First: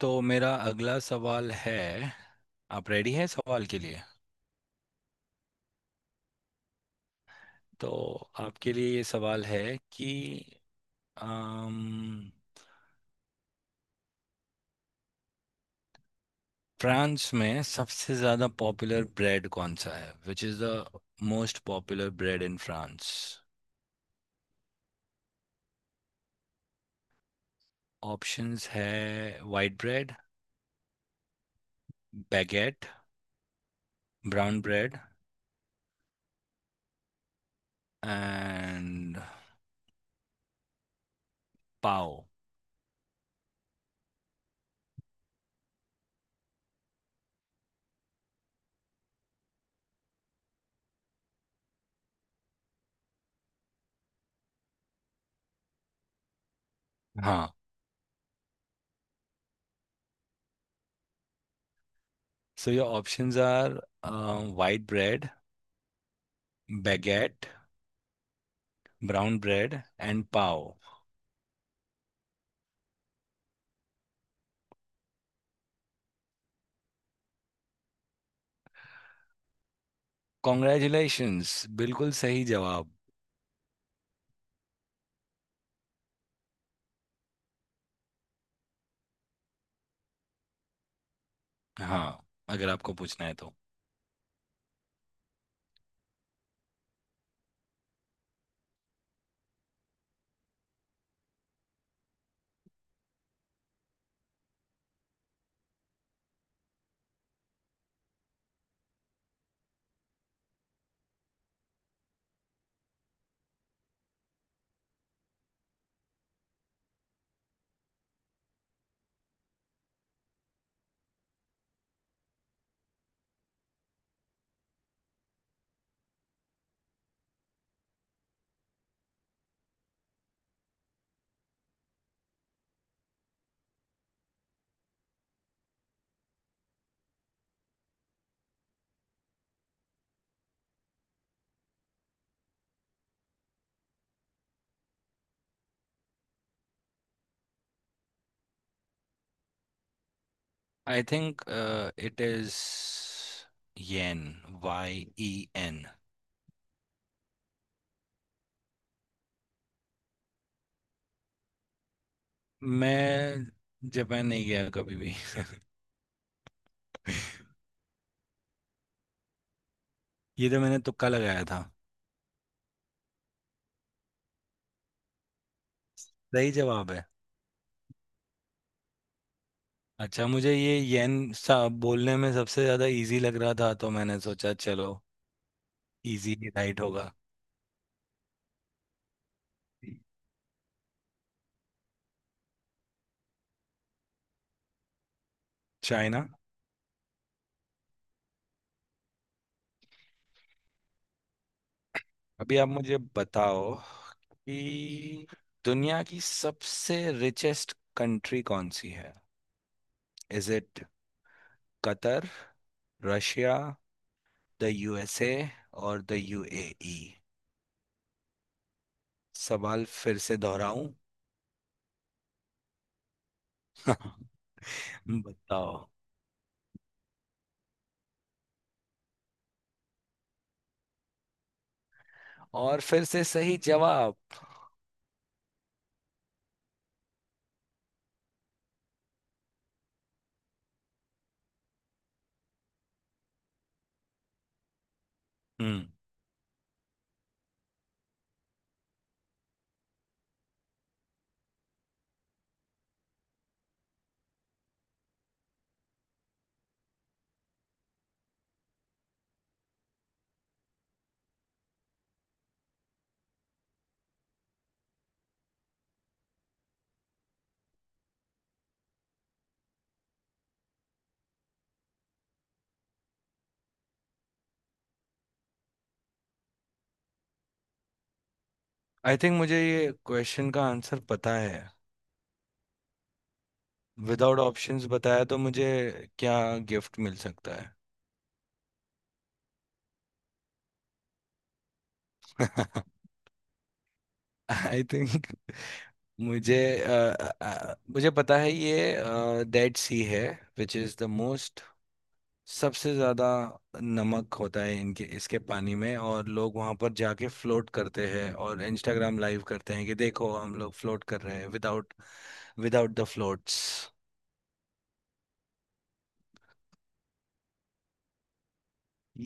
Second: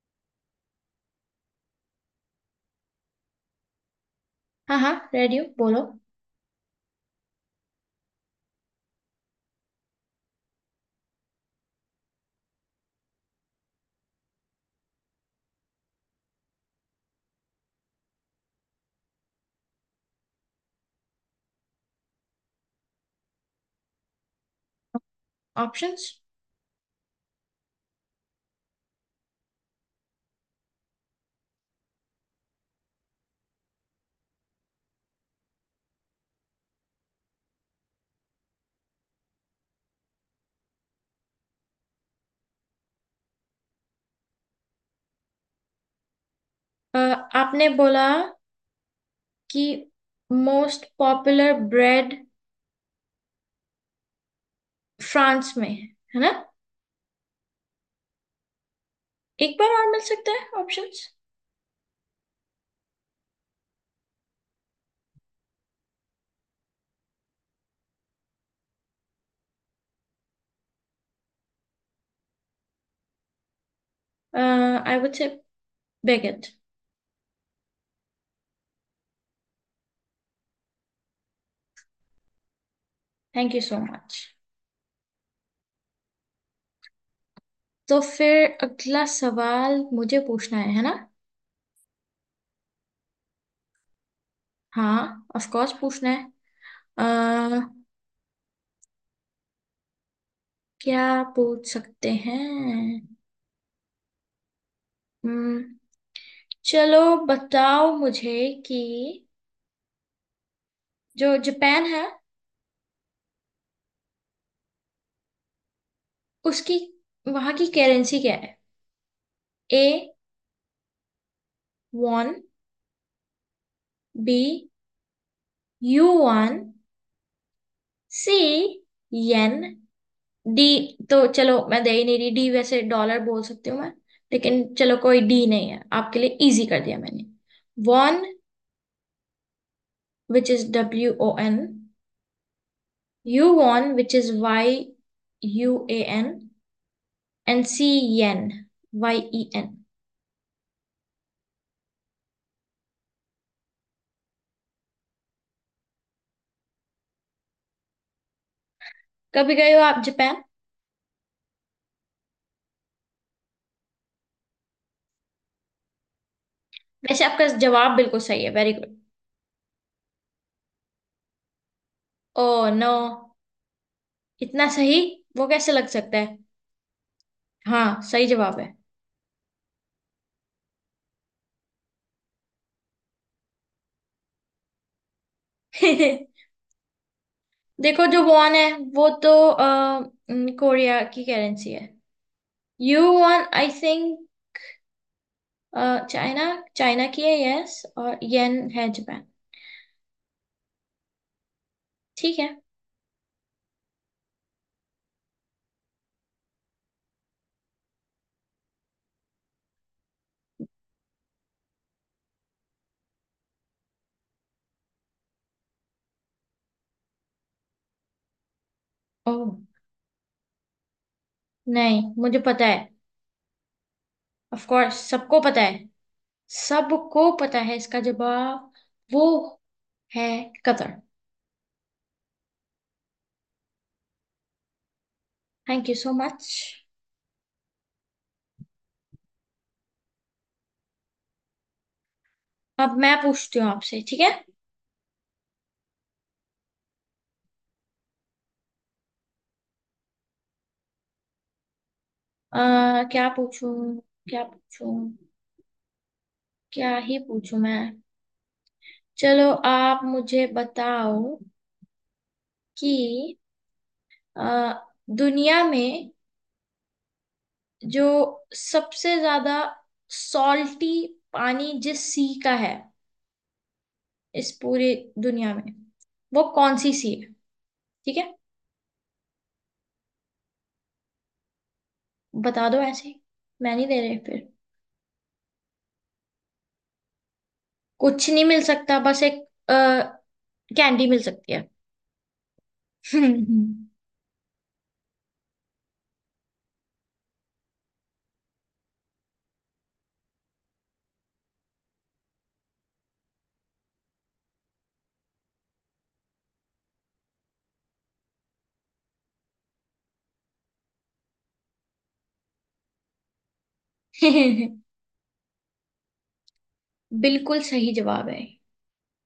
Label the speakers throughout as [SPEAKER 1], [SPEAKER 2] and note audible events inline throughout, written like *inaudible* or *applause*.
[SPEAKER 1] तो मेरा अगला सवाल है। आप रेडी हैं सवाल के लिए?
[SPEAKER 2] हाँ हाँ, रेडियो बोलो।
[SPEAKER 1] तो आपके लिए ये सवाल है कि अम, फ्रांस में सबसे ज़्यादा पॉपुलर ब्रेड कौन सा है? Which is the most popular bread in France.
[SPEAKER 2] Options.
[SPEAKER 1] Options है white bread, baguette, brown bread and pav.
[SPEAKER 2] आपने बोला कि मोस्ट पॉपुलर ब्रेड फ्रांस में है ना?
[SPEAKER 1] हाँ,
[SPEAKER 2] एक बार और मिल सकता है options?
[SPEAKER 1] So your options are white bread, baguette, brown bread and pav.
[SPEAKER 2] I would say baguette.
[SPEAKER 1] Congratulations, बिल्कुल सही जवाब।
[SPEAKER 2] Thank you so much. तो फिर अगला सवाल मुझे पूछना है ना?
[SPEAKER 1] हाँ, अगर आपको पूछना है तो।
[SPEAKER 2] हाँ, ऑफ कोर्स पूछना है। अ, क्या पूछ सकते हैं? Hmm, चलो, बताओ मुझे कि जो जापान है उसकी, वहां की करेंसी क्या है। A won, B yuan, C yen. D तो चलो मैं दे ही नहीं रही, डी वैसे डॉलर बोल सकती हूँ मैं, लेकिन चलो कोई डी नहीं है, आपके लिए इजी कर दिया मैंने। Won which is W O N, U won which is Y U A N, and C yen Y E N.
[SPEAKER 1] I think it is yen, Y E N.
[SPEAKER 2] कभी गए हो आप जापान?
[SPEAKER 1] मैं जापान नहीं गया कभी भी।
[SPEAKER 2] वैसे आपका जवाब बिल्कुल सही है, वेरी गुड।
[SPEAKER 1] *laughs* ये तो मैंने तुक्का लगाया था।
[SPEAKER 2] ओ नो, इतना सही वो कैसे लग सकता है।
[SPEAKER 1] सही जवाब है।
[SPEAKER 2] हाँ सही जवाब है।
[SPEAKER 1] अच्छा, मुझे ये येन सा बोलने में सबसे ज्यादा इजी लग रहा था, तो मैंने सोचा चलो इजी
[SPEAKER 2] *laughs*
[SPEAKER 1] ही राइट होगा।
[SPEAKER 2] देखो, जो वॉन है वो तो न, कोरिया की करेंसी है। Yuan I think.
[SPEAKER 1] China.
[SPEAKER 2] China. China की है, यस। और येन है जापान। ठीक है।
[SPEAKER 1] अभी आप मुझे बताओ कि दुनिया की सबसे रिचेस्ट कंट्री कौन सी है? Is it Qatar, Russia, the USA और द यूएई?
[SPEAKER 2] ओह।
[SPEAKER 1] सवाल फिर से दोहराऊं?
[SPEAKER 2] नहीं, मुझे पता है।
[SPEAKER 1] *laughs*
[SPEAKER 2] ऑफ कोर्स सबको पता है।
[SPEAKER 1] बताओ।
[SPEAKER 2] सबको पता है इसका जवाब। वो है कतर।
[SPEAKER 1] और फिर से सही जवाब।
[SPEAKER 2] Thank you so much. अब मैं पूछती हूँ आपसे, ठीक है?
[SPEAKER 1] हम्म।
[SPEAKER 2] अ, क्या पूछूं? क्या पूछूं? क्या ही पूछूं मैं? चलो, आप मुझे बताओ कि अ, दुनिया में जो सबसे ज्यादा सॉल्टी पानी जिस सी का है, इस पूरी दुनिया में, वो कौन सी सी है? ठीक है,
[SPEAKER 1] आई थिंक मुझे ये क्वेश्चन का आंसर पता है।
[SPEAKER 2] बता दो ऐसे ही। मैं नहीं दे रही
[SPEAKER 1] विदाउट
[SPEAKER 2] फिर।
[SPEAKER 1] ऑप्शंस बताया तो मुझे क्या गिफ्ट मिल सकता
[SPEAKER 2] कुछ नहीं मिल सकता, बस एक कैंडी मिल सकती है।
[SPEAKER 1] है?
[SPEAKER 2] *laughs*
[SPEAKER 1] *laughs* आई थिंक मुझे, अ, मुझे पता है ये डेड सी है। विच इज़ द मोस्ट, सबसे ज़्यादा नमक होता है इनके इसके पानी में, और लोग वहाँ पर जाके फ्लोट करते हैं और इंस्टाग्राम लाइव करते हैं कि देखो हम लोग फ्लोट कर रहे हैं विदाउट, विदाउट द फ्लोट्स।
[SPEAKER 2] बिल्कुल सही जवाब है।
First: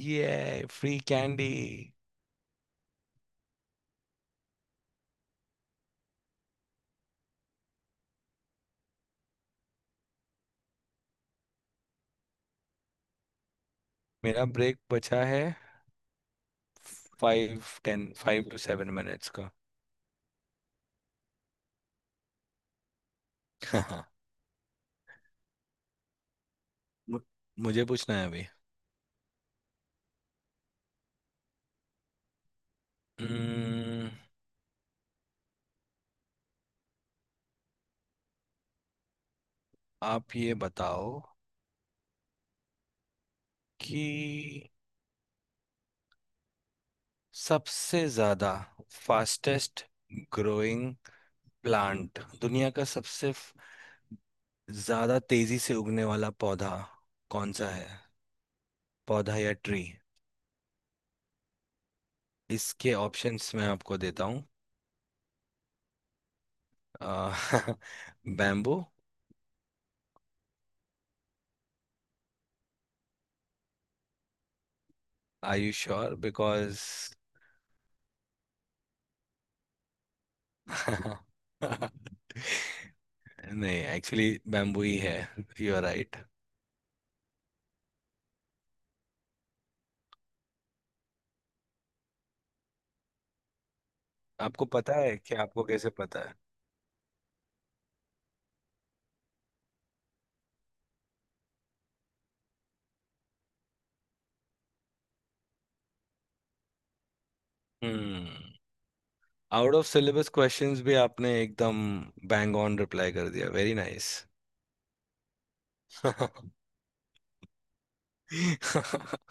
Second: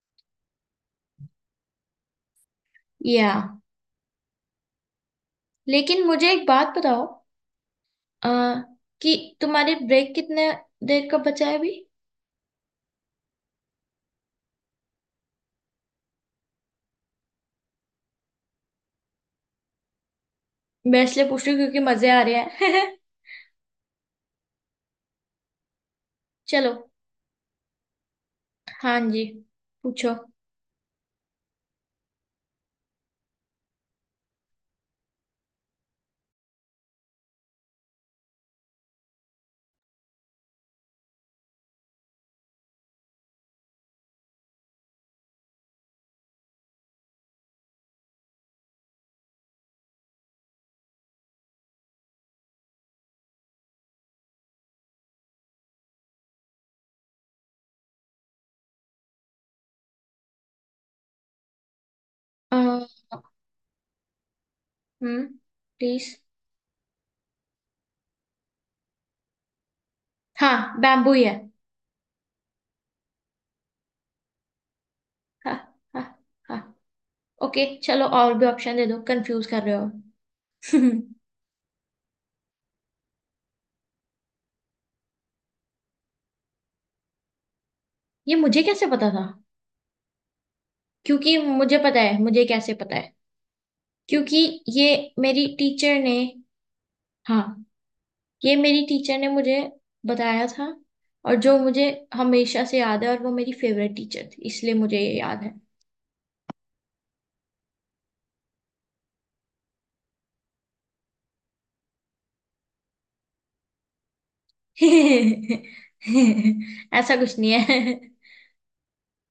[SPEAKER 1] ये फ्री कैंडी।
[SPEAKER 2] या, लेकिन मुझे एक बात बताओ। आ, कि तुम्हारी ब्रेक कितने देर का बचा है अभी?
[SPEAKER 1] मेरा ब्रेक बचा है फाइव टेन 5 to 7 मिनट्स का।
[SPEAKER 2] मैं इसलिए पूछ रही हूँ क्योंकि मजे आ रहे हैं।
[SPEAKER 1] *laughs*
[SPEAKER 2] *laughs* चलो।
[SPEAKER 1] मु- मुझे पूछना है अभी।
[SPEAKER 2] हाँ जी, पूछो।
[SPEAKER 1] Hmm, आप ये बताओ कि सबसे ज्यादा फास्टेस्ट ग्रोइंग प्लांट दुनिया का, ज्यादा तेजी से उगने वाला पौधा कौन सा है? पौधा या ट्री?
[SPEAKER 2] आ,
[SPEAKER 1] इसके ऑप्शंस मैं आपको देता हूँ।
[SPEAKER 2] Hmm, please.
[SPEAKER 1] बैम्बू?
[SPEAKER 2] हाँ, बैम्बू ही है। हाँ
[SPEAKER 1] आर यू
[SPEAKER 2] हाँ
[SPEAKER 1] श्योर
[SPEAKER 2] हाँ।
[SPEAKER 1] बिकॉज
[SPEAKER 2] ओके, चलो और भी ऑप्शन दे दो, कंफ्यूज कर रहे हो। *laughs*
[SPEAKER 1] *laughs* नहीं, एक्चुअली बैम्बू ही है। You are right.
[SPEAKER 2] ये मुझे कैसे पता था? क्योंकि मुझे पता है, मुझे कैसे पता है? क्योंकि
[SPEAKER 1] आपको
[SPEAKER 2] ये
[SPEAKER 1] पता है कि
[SPEAKER 2] मेरी
[SPEAKER 1] आपको कैसे
[SPEAKER 2] टीचर ने,
[SPEAKER 1] पता है?
[SPEAKER 2] हाँ, ये मेरी टीचर ने मुझे बताया था, और जो मुझे हमेशा से याद है, और वो मेरी फेवरेट टीचर थी इसलिए मुझे ये याद है।
[SPEAKER 1] Hmm. Out of syllabus questions भी आपने एकदम बैंग ऑन रिप्लाई कर दिया, वेरी नाइस।
[SPEAKER 2] *laughs* ऐसा कुछ नहीं है। *laughs*
[SPEAKER 1] *laughs*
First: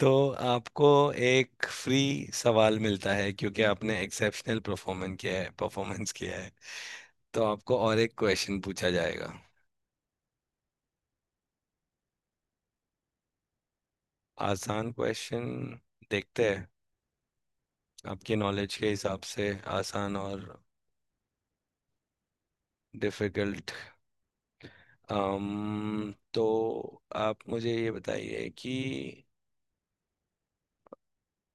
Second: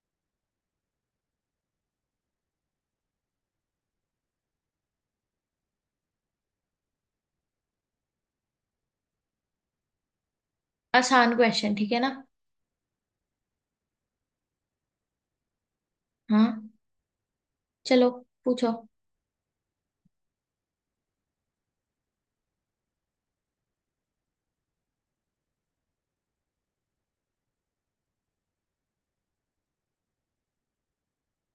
[SPEAKER 1] तो आपको एक फ्री सवाल मिलता है, क्योंकि आपने एक्सेप्शनल परफॉर्मेंस किया है, परफॉर्मेंस किया है। तो आपको और एक क्वेश्चन पूछा जाएगा।
[SPEAKER 2] आसान क्वेश्चन, ठीक है ना?
[SPEAKER 1] आसान क्वेश्चन,
[SPEAKER 2] हाँ,
[SPEAKER 1] देखते हैं।
[SPEAKER 2] चलो।
[SPEAKER 1] आपकी
[SPEAKER 2] पूछो
[SPEAKER 1] नॉलेज के हिसाब से आसान और डिफिकल्ट। तो आप मुझे ये बताइए कि,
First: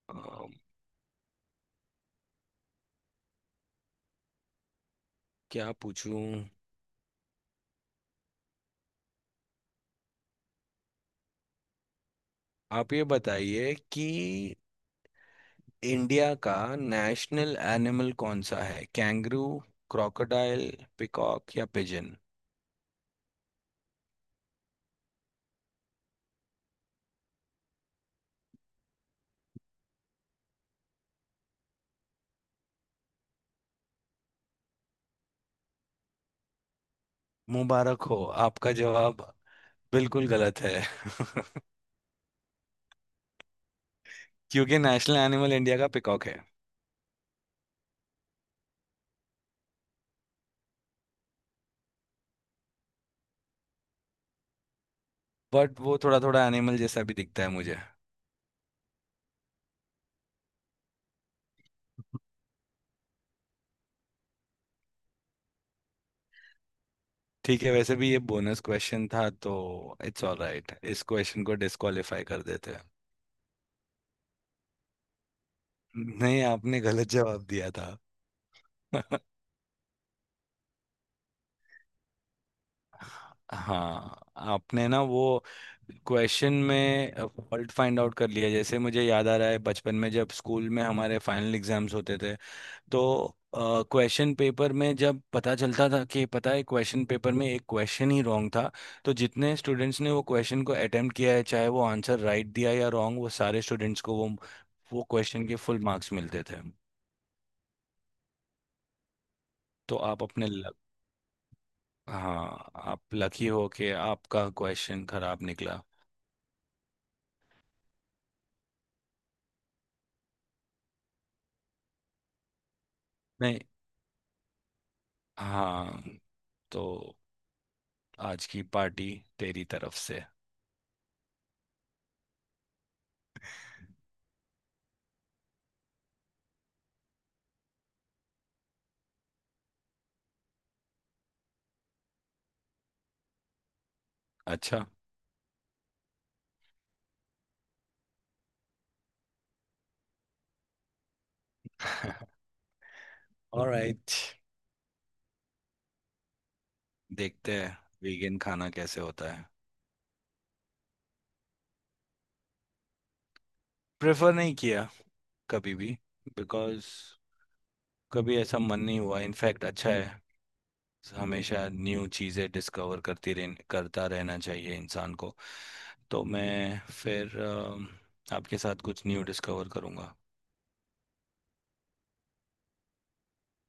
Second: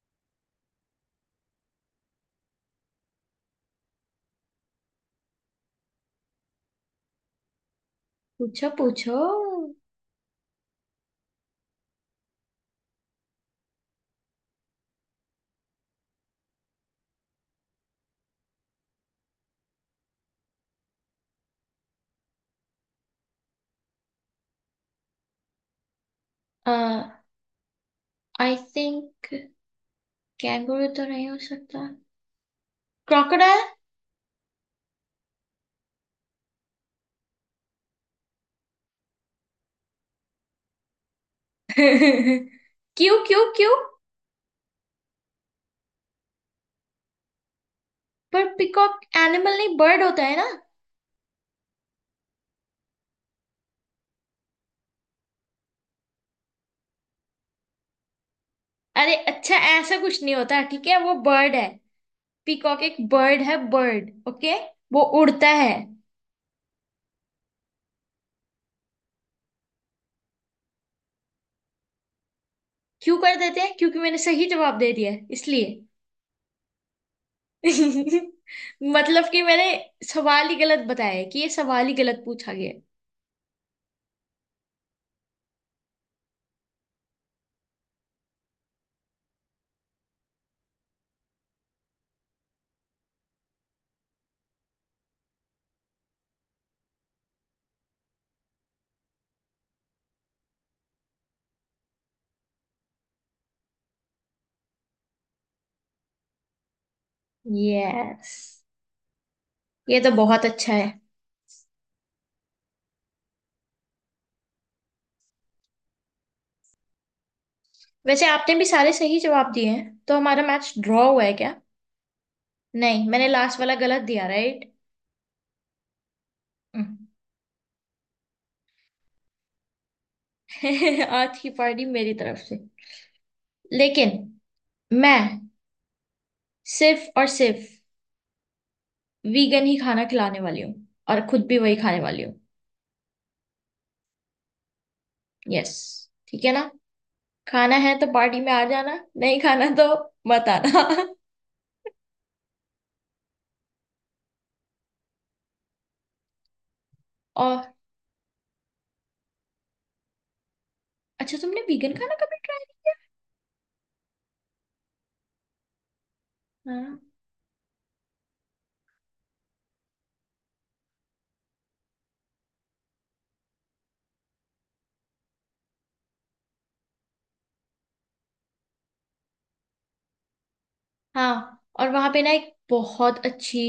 [SPEAKER 1] um, क्या पूछूं।
[SPEAKER 2] पूछो पूछो।
[SPEAKER 1] आप ये बताइए कि इंडिया का नेशनल एनिमल कौन सा है? कैंगरू, क्रोकोडाइल, पिकॉक या पिजन?
[SPEAKER 2] आई थिंक कैंगरू तो नहीं हो सकता। क्रोकोडाइल।
[SPEAKER 1] मुबारक हो, आपका जवाब बिल्कुल गलत है। *laughs*
[SPEAKER 2] *laughs* क्यों क्यों क्यों?
[SPEAKER 1] क्योंकि नेशनल एनिमल इंडिया का पिकॉक है।
[SPEAKER 2] पर पिकॉक एनिमल नहीं, बर्ड होता है ना?
[SPEAKER 1] बट वो थोड़ा थोड़ा एनिमल जैसा भी दिखता है मुझे।
[SPEAKER 2] अरे अच्छा, ऐसा कुछ नहीं होता, ठीक है, वो बर्ड है। पीकॉक एक बर्ड है, बर्ड, ओके। वो उड़ता है।
[SPEAKER 1] ठीक है, वैसे भी ये बोनस क्वेश्चन था, तो इट्स ऑल राइट, इस क्वेश्चन को डिस्क्वालीफाई कर देते हैं।
[SPEAKER 2] क्यों कर देते हैं, क्योंकि मैंने सही जवाब दे दिया है, इसलिए।
[SPEAKER 1] नहीं, आपने गलत जवाब दिया था।
[SPEAKER 2] *laughs*
[SPEAKER 1] *laughs*
[SPEAKER 2] मतलब कि मैंने सवाल ही गलत बताया है, कि ये सवाल ही गलत पूछा गया है।
[SPEAKER 1] हाँ, आपने ना वो क्वेश्चन में फॉल्ट फाइंड आउट कर लिया, जैसे मुझे याद आ रहा है बचपन में जब स्कूल में हमारे फाइनल एग्जाम्स होते थे, तो क्वेश्चन पेपर में जब पता चलता था कि, पता है, क्वेश्चन पेपर में एक क्वेश्चन ही रॉन्ग था, तो जितने स्टूडेंट्स ने वो क्वेश्चन को अटेम्प्ट किया है, चाहे वो आंसर राइट दिया या रॉन्ग, वो सारे स्टूडेंट्स को वो क्वेश्चन के फुल मार्क्स मिलते थे।
[SPEAKER 2] यस,
[SPEAKER 1] तो
[SPEAKER 2] ये तो
[SPEAKER 1] आप
[SPEAKER 2] बहुत
[SPEAKER 1] अपने
[SPEAKER 2] अच्छा
[SPEAKER 1] लक,
[SPEAKER 2] है।
[SPEAKER 1] हाँ, आप लकी हो कि आपका क्वेश्चन खराब निकला।
[SPEAKER 2] वैसे आपने भी सारे सही जवाब दिए हैं, तो हमारा मैच ड्रॉ हुआ है क्या? नहीं, मैंने लास्ट वाला गलत दिया, राइट।
[SPEAKER 1] हाँ, तो आज की पार्टी तेरी तरफ से।
[SPEAKER 2] *laughs* आज की पार्टी मेरी तरफ से, लेकिन मैं सिर्फ और सिर्फ वीगन ही खाना खिलाने वाली हूँ, और खुद भी वही खाने वाली हूँ।
[SPEAKER 1] अच्छा।
[SPEAKER 2] यस, ठीक है ना? खाना है तो पार्टी में आ जाना, नहीं खाना तो मत आना।
[SPEAKER 1] *laughs* ऑलराइट,
[SPEAKER 2] *laughs*
[SPEAKER 1] देखते
[SPEAKER 2] और
[SPEAKER 1] हैं वीगन खाना कैसे होता है।
[SPEAKER 2] अच्छा, तुमने वीगन खाना कभी?
[SPEAKER 1] प्रेफर नहीं किया कभी भी, बिकॉज
[SPEAKER 2] हाँ,
[SPEAKER 1] कभी ऐसा मन नहीं हुआ। इनफैक्ट अच्छा है, हमेशा न्यू चीज़ें डिस्कवर करती रह, करता रहना चाहिए इंसान को। तो मैं फिर आपके साथ कुछ न्यू डिस्कवर करूँगा।
[SPEAKER 2] हाँ, और वहां पे ना एक बहुत अच्छी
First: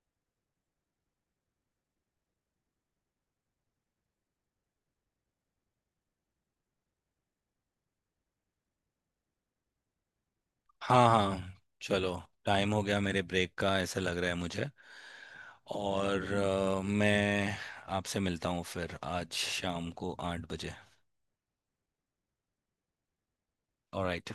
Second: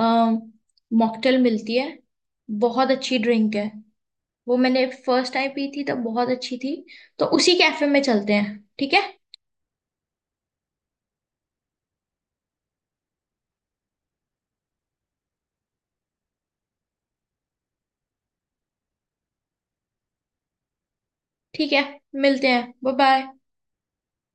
[SPEAKER 2] मॉकटेल मिलती है, बहुत अच्छी ड्रिंक है। वो मैंने फर्स्ट टाइम पी थी तब, बहुत अच्छी थी। तो उसी कैफे में चलते हैं, ठीक है?
[SPEAKER 1] हाँ हाँ, चलो टाइम हो गया मेरे ब्रेक का, ऐसा लग रहा है मुझे। और मैं आपसे मिलता हूँ फिर आज शाम को 8 बजे।
[SPEAKER 2] ठीक है, मिलते हैं, बाय बाय।
[SPEAKER 1] ऑलराइट।